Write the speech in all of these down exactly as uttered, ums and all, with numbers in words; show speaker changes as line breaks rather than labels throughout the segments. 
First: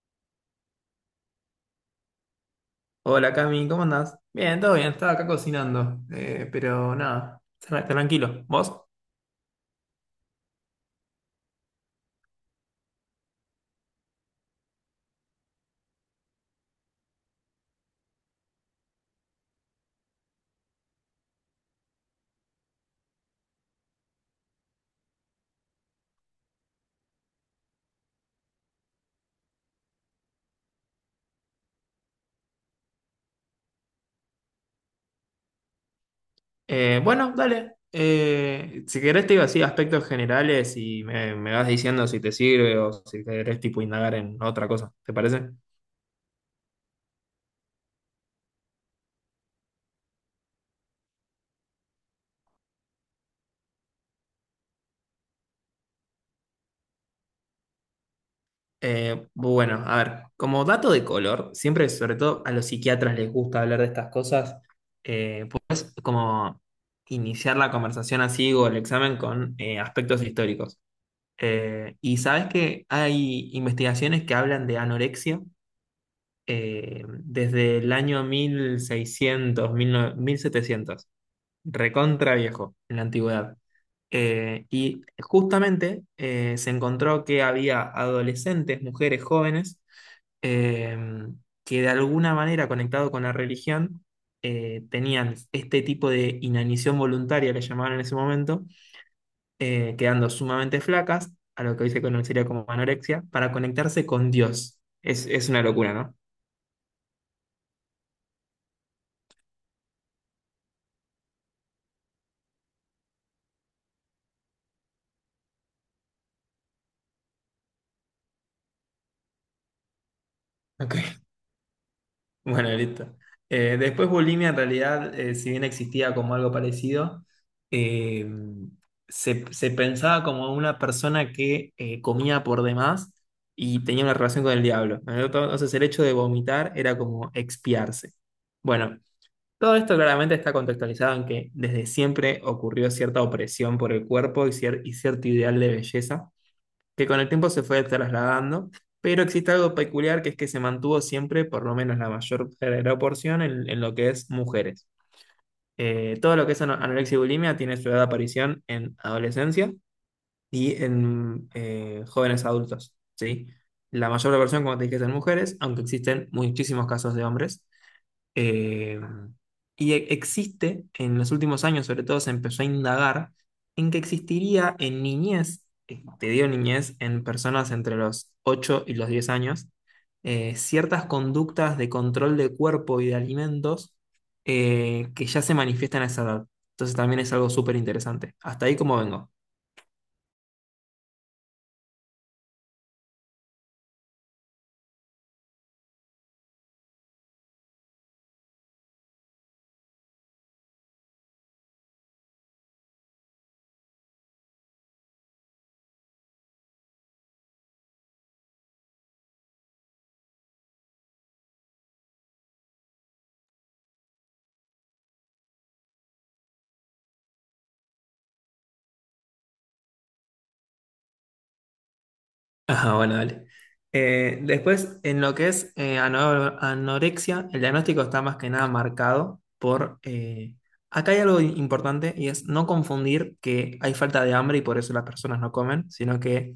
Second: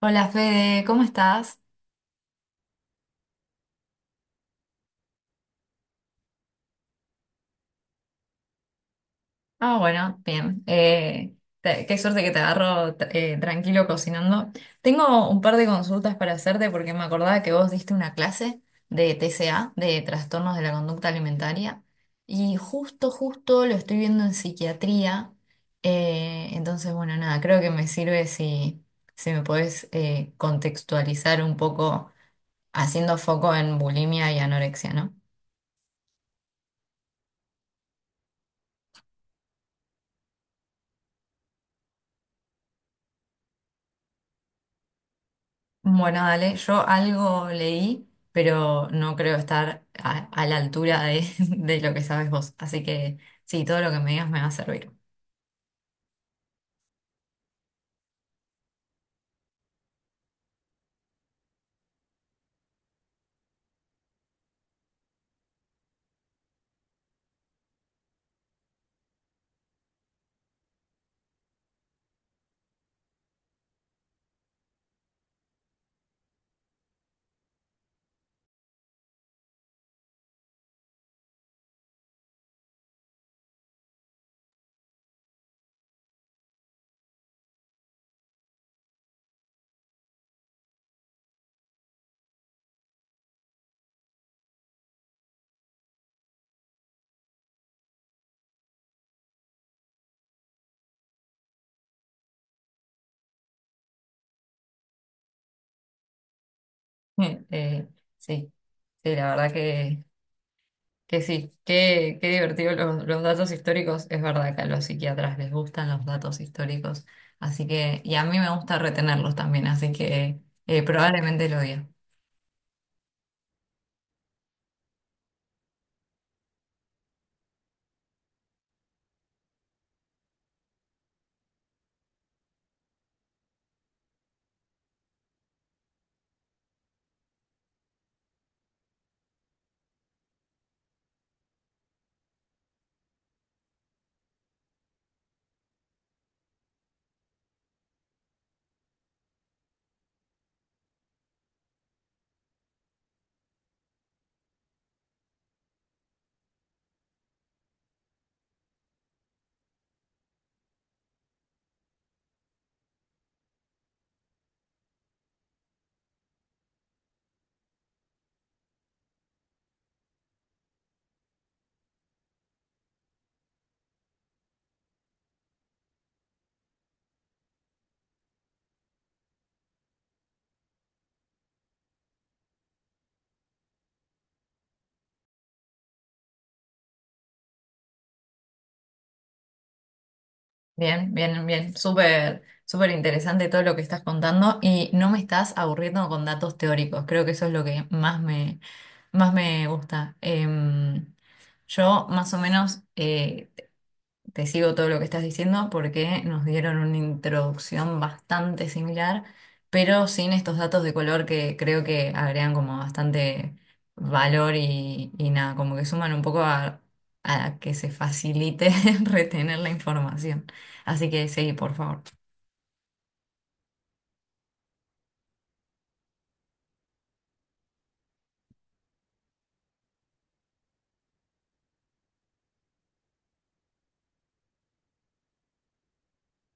Hola Fede, ¿cómo estás?
Hola Cami, ¿cómo andás? Bien, todo bien, estaba acá cocinando, eh, pero nada, tra- tranquilo. ¿Vos?
Ah, bueno, bien. Eh, te- qué suerte que te agarro tra- eh, tranquilo cocinando. Tengo un par de consultas para hacerte porque me acordaba que vos diste una clase de T C A, de trastornos de la conducta alimentaria, y justo, justo lo estoy viendo en psiquiatría. Eh, entonces, bueno, nada, creo que me sirve si, si me podés eh, contextualizar un poco haciendo foco en bulimia y anorexia, ¿no?
Eh, bueno, dale. Eh, si querés te digo así aspectos generales y me, me vas diciendo si te sirve o si querés tipo indagar en otra cosa, ¿te parece?
Bueno, dale, yo algo leí, pero no creo estar a, a la altura de, de lo que sabes vos. Así que sí, todo lo que me digas me va a servir.
Eh, bueno, a ver, como dato de color, siempre, sobre todo a los psiquiatras les gusta hablar de estas cosas, eh, puedes como iniciar la conversación así o el examen con eh, aspectos históricos. Eh, y sabes que hay investigaciones que hablan de anorexia eh, desde el año mil seiscientos, mil nove- mil setecientos, recontra viejo, en la antigüedad. Eh, y justamente eh, se encontró que había adolescentes, mujeres jóvenes, eh, que de alguna manera, conectado con la religión, eh, tenían este tipo de inanición voluntaria, le llamaban en ese momento, eh, quedando sumamente flacas, a lo que hoy se conocería como anorexia, para conectarse con Dios. Es, es una locura, ¿no?
Eh, sí, sí, la verdad que, que sí. Qué, qué divertido los, los datos históricos. Es verdad que a los psiquiatras les gustan los datos históricos. Así que, y a mí me gusta retenerlos también, así que eh,
Ok,
probablemente lo diga.
bueno, listo. Eh, después bulimia, en realidad, eh, si bien existía como algo parecido, eh, se, se pensaba como una persona que eh, comía por demás y tenía una relación con el diablo, ¿no? Entonces el hecho de vomitar era como expiarse. Bueno, todo esto claramente está contextualizado en que desde siempre ocurrió cierta opresión por el cuerpo y, cier- y cierto ideal de belleza, que con el tiempo se fue trasladando, pero existe algo peculiar, que es que se mantuvo siempre, por lo menos la mayor proporción, en, en lo que es mujeres. Eh, todo lo que es ano- anorexia y bulimia tiene su edad de aparición en adolescencia y en eh, jóvenes adultos, ¿sí? La mayor proporción, como te dije, es en mujeres, aunque existen muchísimos casos de hombres. Eh, y e- Existe, en los últimos años sobre todo se empezó a indagar en que existiría en niñez, eh, te digo niñez, en personas entre los ocho y los diez años, eh, ciertas conductas de control de cuerpo y de alimentos eh, que ya se manifiestan a esa edad. Entonces también es algo súper interesante. Hasta ahí como vengo.
Bien, bien, bien. Súper, súper interesante todo lo que estás contando y no me estás aburriendo con datos teóricos. Creo que eso es lo que más me, más me gusta. Em, yo más o menos, eh, te sigo todo lo que estás diciendo porque nos dieron una introducción bastante similar, pero sin estos datos de color que creo que agregan como bastante valor y, y nada, como que suman un poco a, a que se facilite retener la información. Así que seguí, por favor.
Ajá, bueno, dale. Eh, después, en lo que es eh, ano- anorexia, el diagnóstico está más que nada marcado por... eh, acá hay algo importante, y es no confundir que hay falta de hambre y por eso las personas no comen, sino que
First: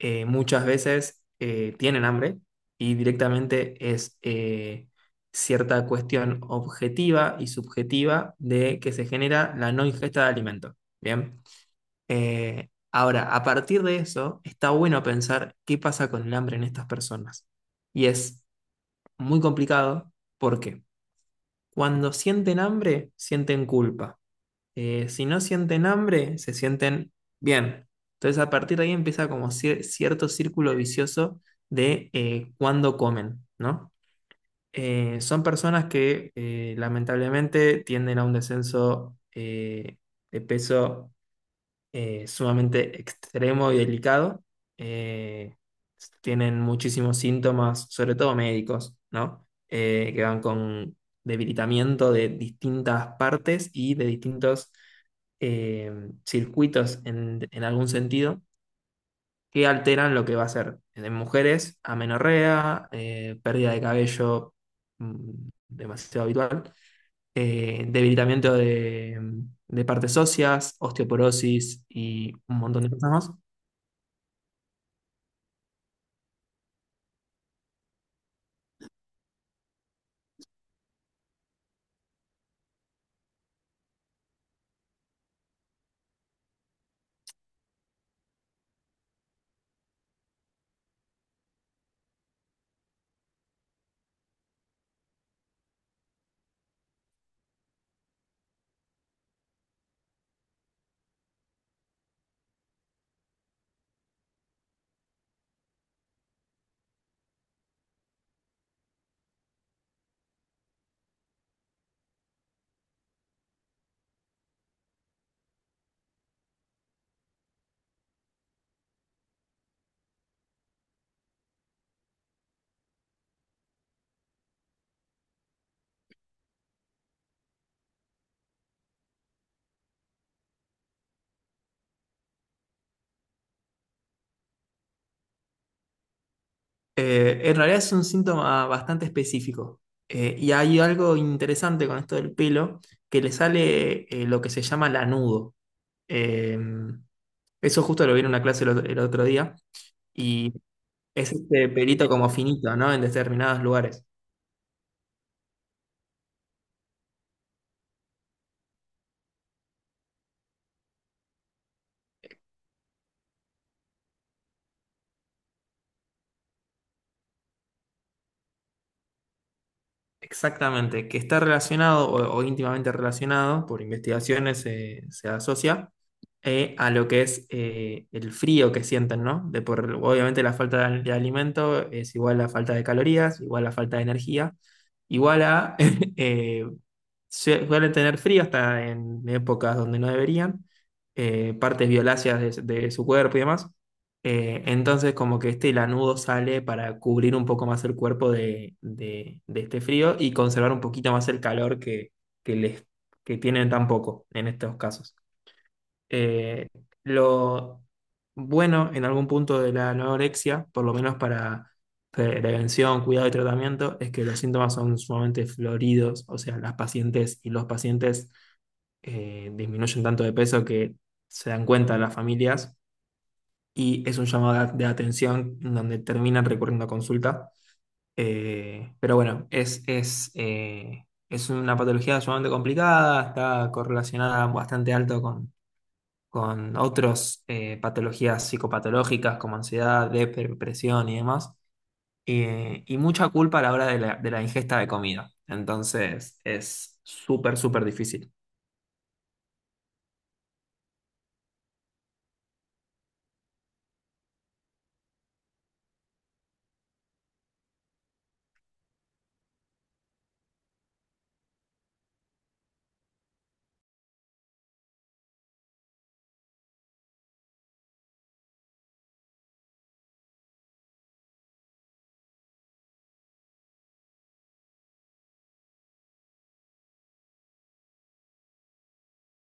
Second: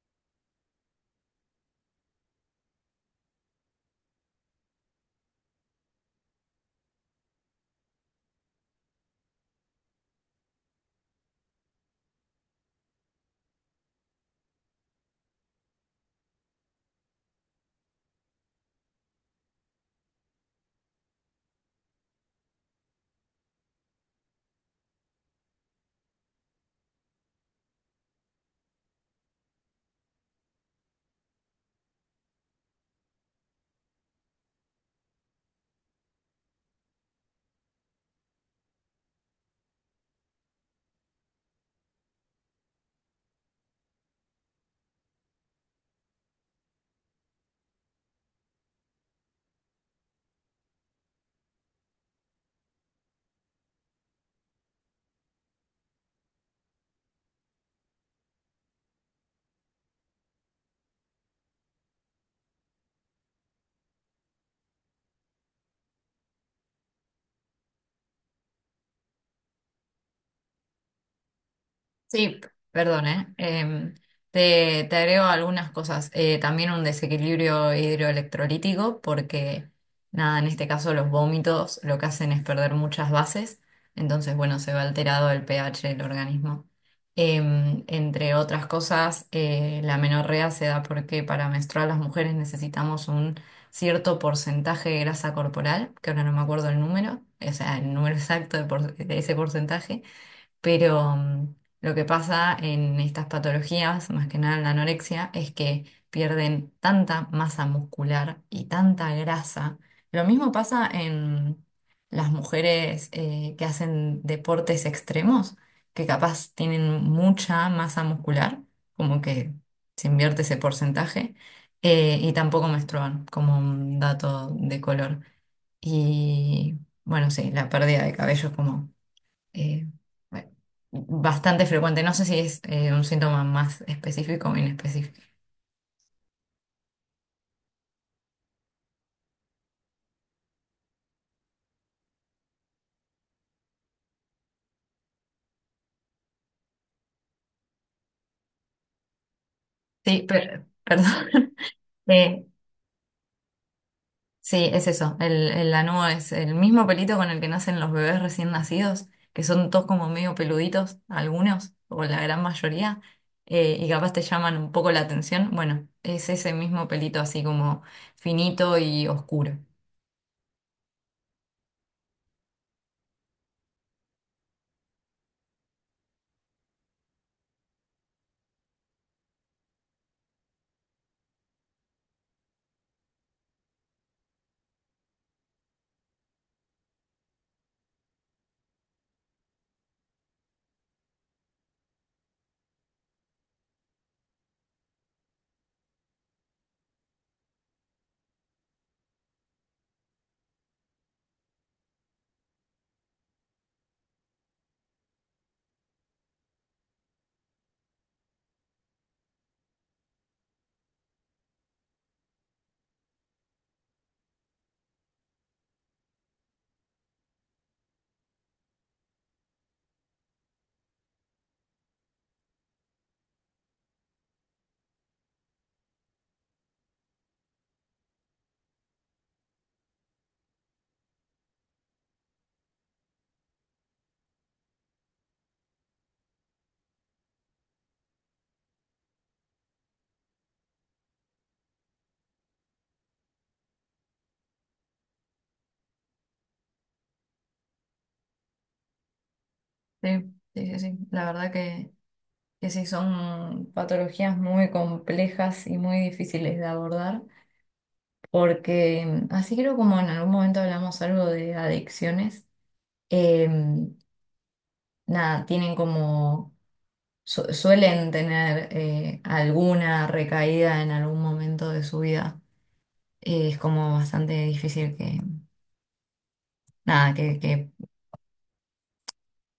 eh, muchas veces eh, tienen hambre y directamente es eh, cierta cuestión objetiva y subjetiva de que se genera la no ingesta de alimento. Bien. Eh, ahora, a partir de eso, está bueno pensar qué pasa con el hambre en estas personas. Y es muy complicado porque cuando sienten hambre, sienten culpa. Eh, si no sienten hambre, se sienten bien. Entonces, a partir de ahí empieza como cier- cierto círculo vicioso de eh, cuándo comen, ¿no? Eh, son personas que eh, lamentablemente tienden a un descenso eh, de peso eh, sumamente extremo y delicado. eh, Tienen muchísimos síntomas, sobre todo médicos, ¿no? Eh, que van con debilitamiento de distintas partes y de distintos eh, circuitos, en, en algún sentido, que alteran lo que va a ser en mujeres: amenorrea, eh, pérdida de cabello mm, demasiado habitual, eh, debilitamiento de, de partes óseas, osteoporosis
Sí,
y
p-
un montón de
perdón.
cosas más.
¿Eh? Em, te, te, agrego algunas cosas. Eh, también un desequilibrio hidroelectrolítico, porque nada, en este caso los vómitos lo que hacen es perder muchas bases, entonces, bueno, se va alterado el pH del organismo. Em, entre otras cosas, eh, la menorrea se da porque para menstruar las mujeres necesitamos un cierto porcentaje de grasa corporal, que ahora no me acuerdo el número, o sea, el número exacto de por- de ese porcentaje, pero mm, lo que pasa en estas patologías, más que nada en la anorexia, es que pierden tanta masa muscular y tanta grasa. Lo mismo pasa en las mujeres eh, que hacen deportes extremos, que capaz tienen mucha masa muscular, como que se invierte ese porcentaje, eh, y tampoco menstruan, como un dato de color. Y bueno, sí, la pérdida de cabello es como eh, bueno, bastante frecuente. No sé si es eh, un síntoma más específico o inespecífico.
Eh, en realidad es un síntoma bastante específico. Eh, y hay algo interesante con esto del pelo, que le sale eh, lo que se llama lanudo. Eh, Eso justo lo vi en una clase el otro el otro día,
Sí,
y
pero,
es
perdón.
este pelito como
Eh,
finito, ¿no? En determinados lugares.
sí, es eso. El, el lanugo es el mismo pelito con el que nacen los bebés recién nacidos, que son todos como medio peluditos, algunos, o la gran mayoría, eh, y capaz te llaman un poco la atención. Bueno, es ese mismo pelito así como finito y oscuro.
Exactamente, que está relacionado o, o íntimamente relacionado; por investigaciones se se asocia eh, a lo que es eh, el frío que sienten, ¿no? De por, obviamente la falta de, al- de alimento es igual a la falta de calorías, igual a la falta de energía, igual a eh, sue- suelen tener frío hasta en épocas donde no deberían, eh, partes violáceas de, de su cuerpo y demás. Eh, entonces como que este lanudo sale para cubrir un poco más el cuerpo de, de- de este frío y conservar un poquito más el calor que, que, les, que tienen tan poco en estos casos. eh, lo bueno en algún punto de la anorexia, por lo menos para prevención, cuidado y tratamiento, es que los síntomas son sumamente floridos, o sea, las pacientes y los pacientes eh, disminuyen tanto de peso que se dan cuenta las familias y es un llamado de a- de atención, en donde terminan recurriendo a consulta. Eh, pero bueno, es, es, eh, es una patología sumamente complicada, está correlacionada bastante alto con otras patologías psicopatológicas como ansiedad, dep- depresión y demás, eh, y mucha culpa a la hora de la, de la ingesta de comida. Entonces es súper, súper difícil.
Sí, sí, sí, sí. La verdad que que sí, son patologías muy complejas y muy difíciles de abordar, porque mm, así creo como en algún momento hablamos algo de adicciones, eh, nada, tienen como, su- suelen tener eh, alguna recaída en algún momento de su vida. Eh, es como bastante difícil que, nada, que, que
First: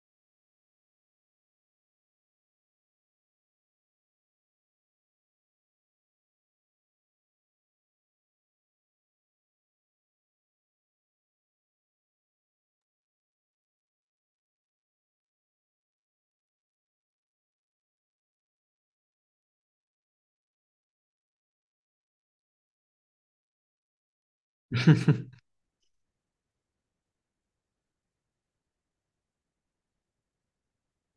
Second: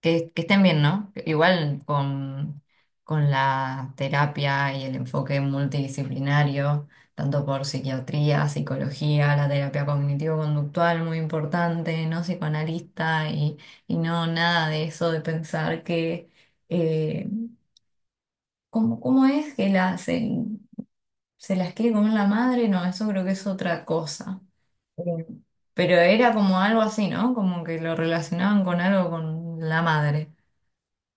Que, que estén bien, ¿no? Igual con, con la terapia y el enfoque multidisciplinario, tanto por psiquiatría, psicología, la terapia cognitivo-conductual, muy importante, no psicoanalista y, y no nada de eso de pensar que, eh, ¿cómo, cómo es que la, se, se las quiere comer la madre? No, eso creo que es otra cosa. Eh, Pero era como algo así, ¿no? Como que lo relacionaban con algo con la madre.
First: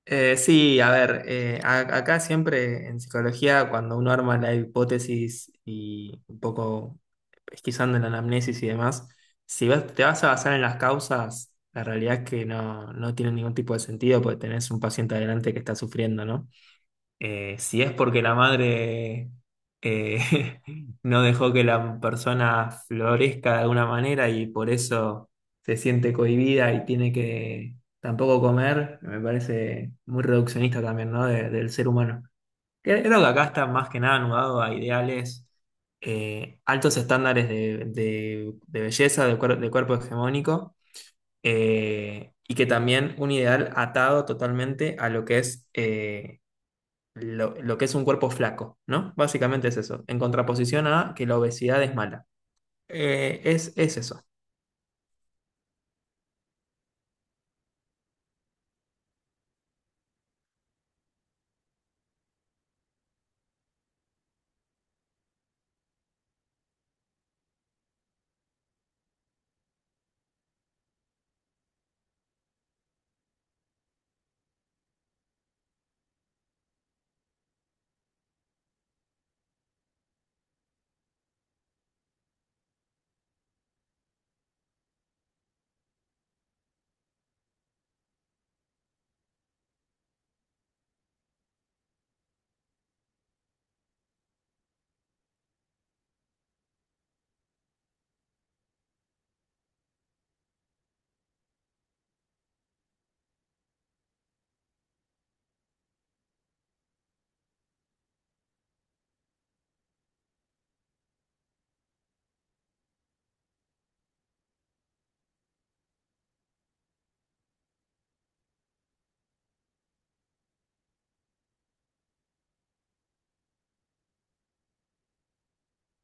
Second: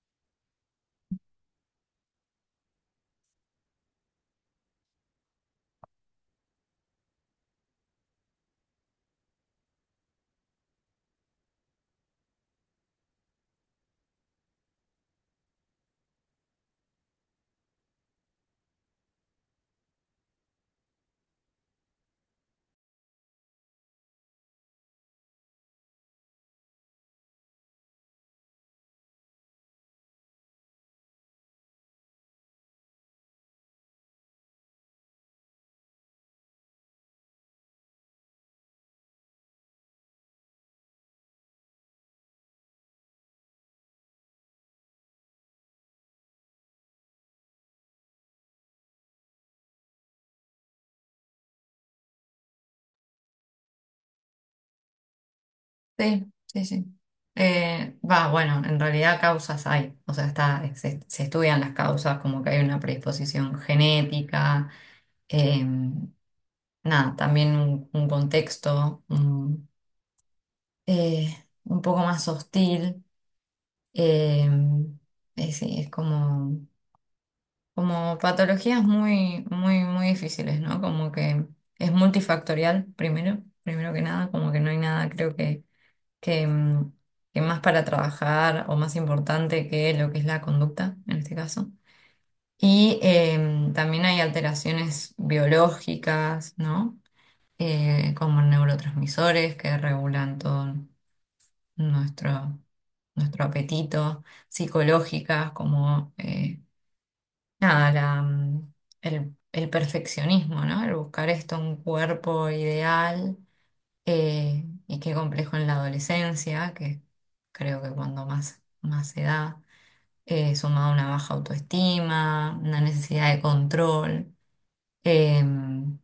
Eh, sí, a ver, eh, a- acá siempre en psicología, cuando uno arma la hipótesis y un poco pesquisando en la anamnesis y demás, si vas- te vas a basar en las causas, la realidad es que no, no tiene ningún tipo de sentido, porque tenés un paciente adelante que está sufriendo, ¿no? Eh, si es porque la madre eh, no dejó que la persona florezca de alguna manera y por eso se siente cohibida y tiene que tampoco comer, me parece muy reduccionista también, ¿no?, de- del ser humano. Cre- Creo que acá está más que nada anudado a ideales, eh, altos estándares de, de- de belleza, de, cuer- de cuerpo hegemónico. Eh, y que también un ideal atado totalmente a lo que es eh, lo, lo que es un cuerpo flaco, ¿no? Básicamente es eso, en contraposición a que la obesidad es mala. Eh, es, es eso.
Sí, sí, sí. Eh, va, bueno, en realidad causas hay, o sea, está, se, se estudian las causas, como que hay una predisposición genética, eh, nada, también un, un contexto un, eh, un poco más hostil, eh, eh, sí, es como, como patologías muy, muy, muy difíciles, ¿no? Como que es multifactorial, primero, primero que nada, como que no hay nada, creo que que, mm, que más para trabajar o más importante que lo que es la conducta en este caso. Y em, también hay alteraciones biológicas, ¿no? Eh, como neurotransmisores que regulan todo nuestro, nuestro apetito, psicológicas como eh, nada, la, mm, el, el perfeccionismo, ¿no? El buscar esto, un cuerpo ideal eh, y qué complejo en la adolescencia, que creo que cuando más, más se da, eh, sumado a una baja autoestima, una necesidad de control. Em,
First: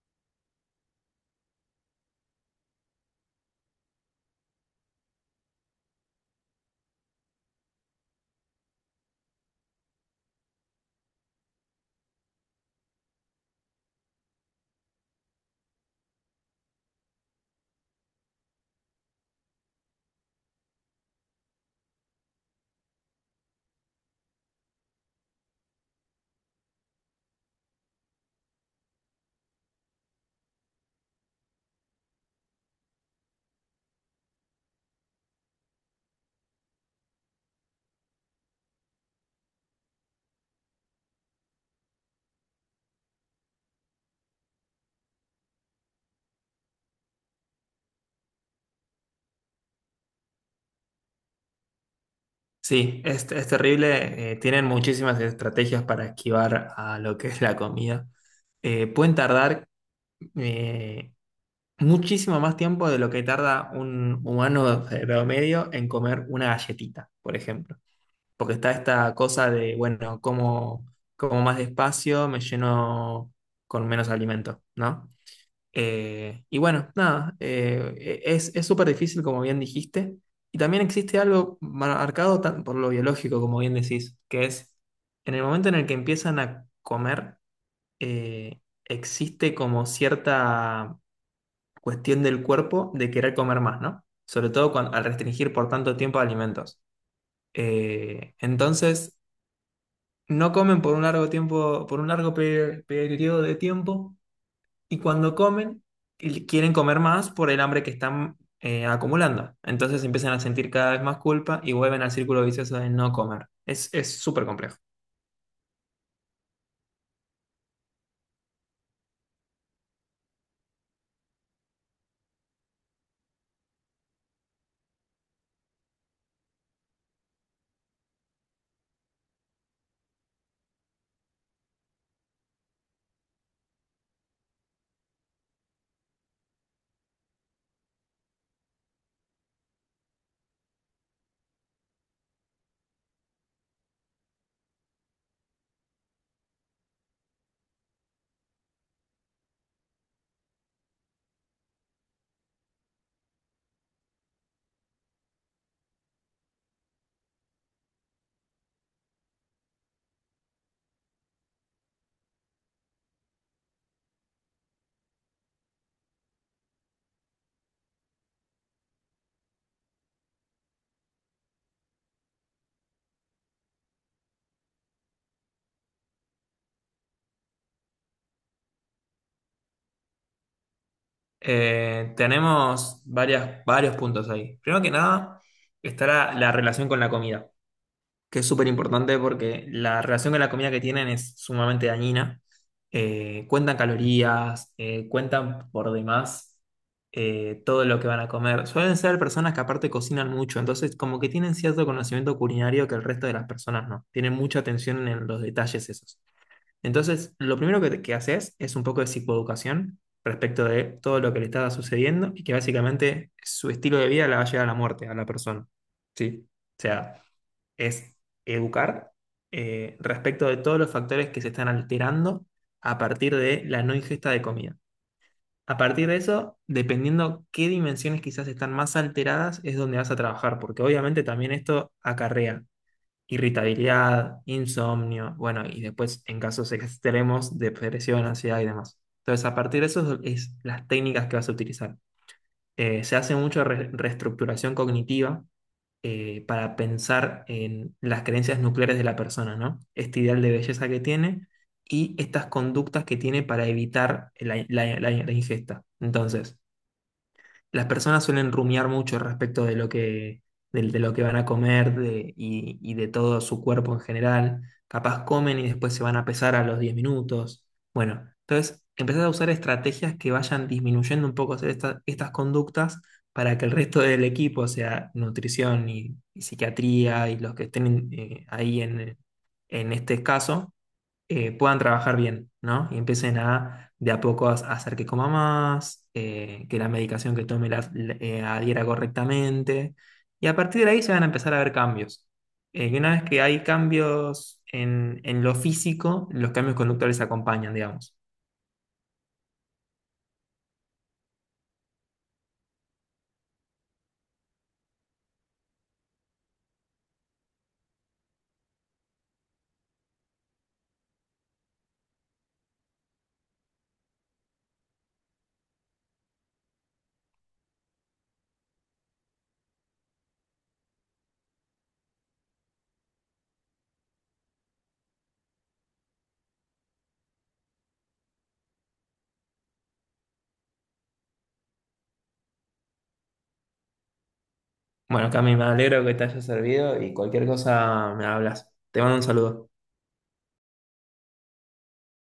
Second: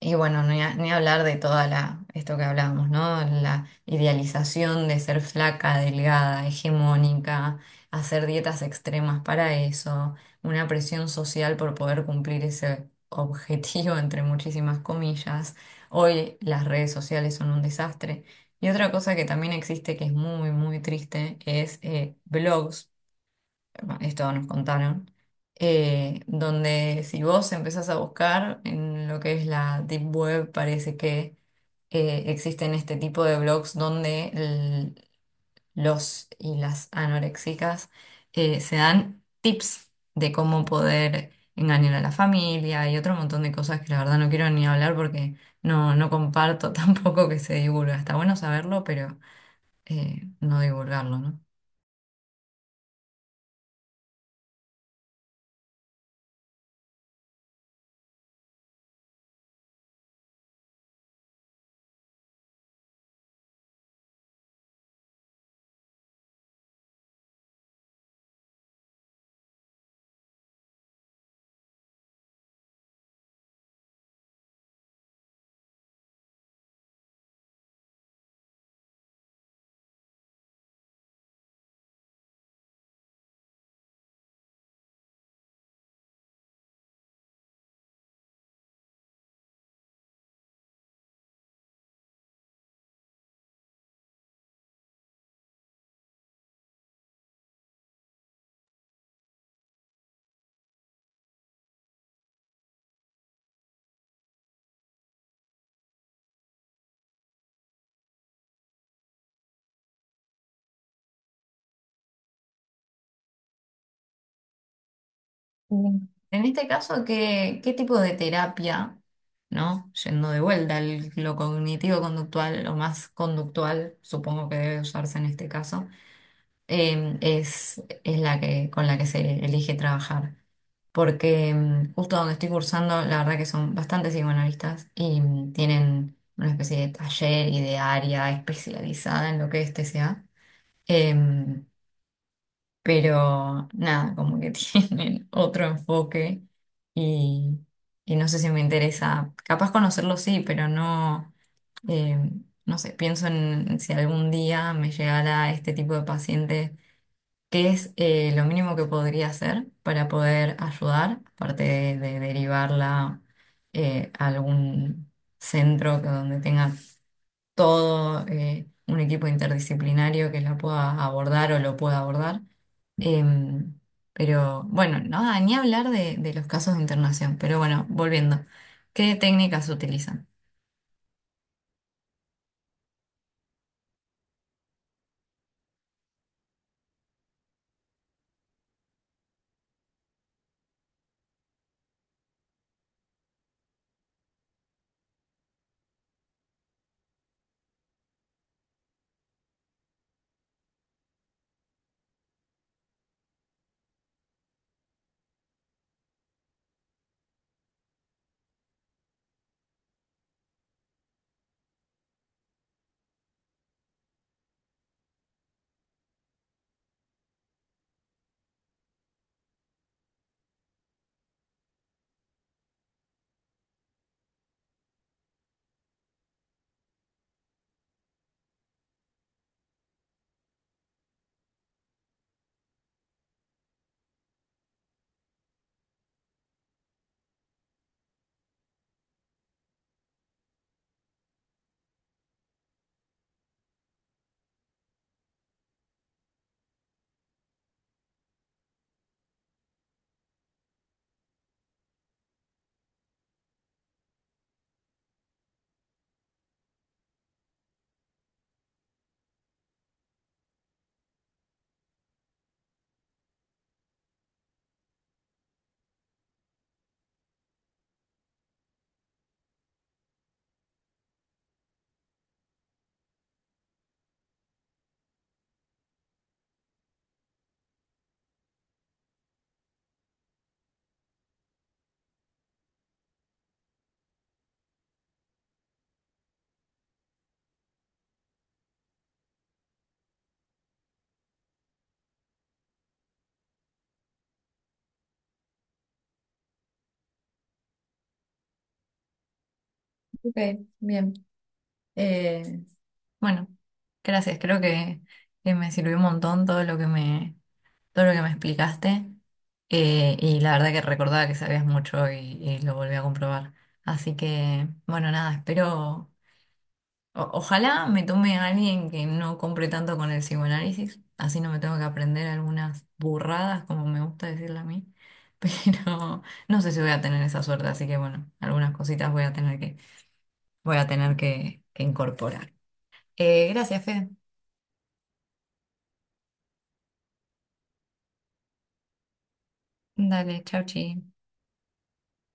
y bueno, ni, a- ni hablar de toda la, esto que hablábamos, ¿no? La idealización de ser flaca, delgada, hegemónica, hacer dietas extremas para eso, una presión social por poder cumplir ese objetivo, entre muchísimas comillas. Hoy las redes sociales son un desastre. Y otra cosa que también existe que es muy, muy triste es eh, blogs, esto nos contaron, eh, donde si vos empezás a buscar en lo que es la Deep Web, parece que eh, existen este tipo de blogs donde el- los y las anorexicas eh, se dan tips de cómo poder engañar a la familia y otro montón de cosas que la verdad no quiero ni hablar porque no, no comparto tampoco que se divulga. Está bueno saberlo, pero eh, no divulgarlo, ¿no?
Sí, es, es terrible. Eh, tienen muchísimas estrategias para esquivar a lo que es la comida. Eh, pueden tardar eh, muchísimo más tiempo de lo que tarda un humano de promedio en comer una galletita, por ejemplo. Porque está esta cosa de, bueno, como, como más despacio, me lleno con menos alimento, ¿no? Eh, y bueno, nada, eh, e, es, es súper difícil, como bien dijiste. Y también existe algo marcado tan- por lo biológico, como bien decís, que es en el momento en el que empiezan a comer, eh, existe como cierta cuestión del cuerpo de querer comer más, ¿no? Sobre todo cuan- al restringir por tanto tiempo alimentos. Eh, entonces, no comen por un largo tiempo, por un largo pe- periodo de tiempo, y cuando comen, y quieren comer más por el hambre que están eh, acumulando. Entonces empiezan a sentir cada vez más culpa y vuelven al círculo vicioso de no comer. Es, es súper complejo.
Mm. En este caso, ¿qué, qué tipo de terapia, ¿no? Yendo de vuelta al- lo cognitivo-conductual, lo más conductual, supongo que debe usarse en este caso, eh, es, es la que, con la que se elige trabajar. Porque mm, justo donde estoy cursando, la verdad que son bastantes psicoanalistas y mm, tienen una especie de taller y de área especializada en lo que es T C A, pero nada, como que tienen otro enfoque y, y no sé si me interesa, capaz conocerlo sí, pero no, eh, no sé, pienso en si algún día me llegara este tipo de paciente, qué es eh, lo mínimo que podría hacer para poder ayudar, aparte de, de derivarla eh, a algún centro que donde tenga todo eh, un equipo interdisciplinario que la pueda abordar o lo pueda abordar. Em, pero bueno, no, ah, ni hablar de, de los casos de internación. Pero bueno, volviendo, ¿qué técnicas utilizan?
Eh, tenemos varias, varios puntos ahí. Primero que nada, está la la relación con la comida, que es súper importante porque la relación con la comida que tienen es sumamente dañina. Eh, cuentan calorías, eh, cuentan por demás eh, todo lo que van a comer. Suelen ser personas que aparte cocinan mucho, entonces como que tienen cierto conocimiento culinario que el resto de las personas no. Tienen mucha atención en los detalles esos. Entonces, lo primero que, que haces es un poco de psicoeducación respecto de todo lo que le está sucediendo y que básicamente su estilo de vida la va a llevar a la muerte, a la persona. ¿Sí? O sea, es educar eh, respecto de todos los factores que se están alterando a partir de la no ingesta de comida. A partir de eso, dependiendo qué dimensiones quizás están más alteradas, es donde vas a trabajar, porque obviamente también esto acarrea irritabilidad, insomnio, bueno, y después en casos extremos, depresión, ansiedad y demás. Entonces, a partir de eso es, las técnicas que vas a utilizar. Eh, se hace mucho re- reestructuración cognitiva, eh, para pensar en las creencias nucleares de la persona, ¿no? Este ideal de belleza que tiene y estas conductas que tiene para evitar la, la- la- la ingesta. Entonces, las personas suelen rumiar mucho respecto de lo que, del- de, lo que van a comer de- y, y de todo su cuerpo en general. Capaz comen y después se van a pesar a los diez minutos. Bueno, entonces empezar a usar estrategias que vayan disminuyendo un poco esta- estas conductas, para que el resto del equipo, o sea, nutrición y, y psiquiatría y los que estén eh, ahí, en, en este caso, eh, puedan trabajar bien, ¿no? Y empiecen a, de a poco, a a hacer que coma más, eh, que la medicación que tome la, la- eh, adhiera correctamente. Y a partir de ahí se van a empezar a ver cambios. Eh, y una vez que hay cambios en, en lo físico, los cambios conductuales acompañan, digamos.
Ok, bien. Eh, bueno, gracias. Creo que, que me sirvió un montón todo lo que me, todo lo que me explicaste. Eh, y la verdad que recordaba que sabías mucho y, y lo volví a comprobar. Así que, bueno, nada, espero. O- ojalá me tome a alguien que no compre tanto con el psicoanálisis, así no me tengo que aprender algunas burradas, como me gusta decirle a mí, pero no sé si voy a tener esa suerte, así que bueno, algunas cositas voy a tener que, voy a tener que, que incorporar. Eh, gracias, Fede.
Bueno, Cami, me alegro que te haya servido, y cualquier cosa me hablas. Te mando un saludo.
Dale, chau, chi.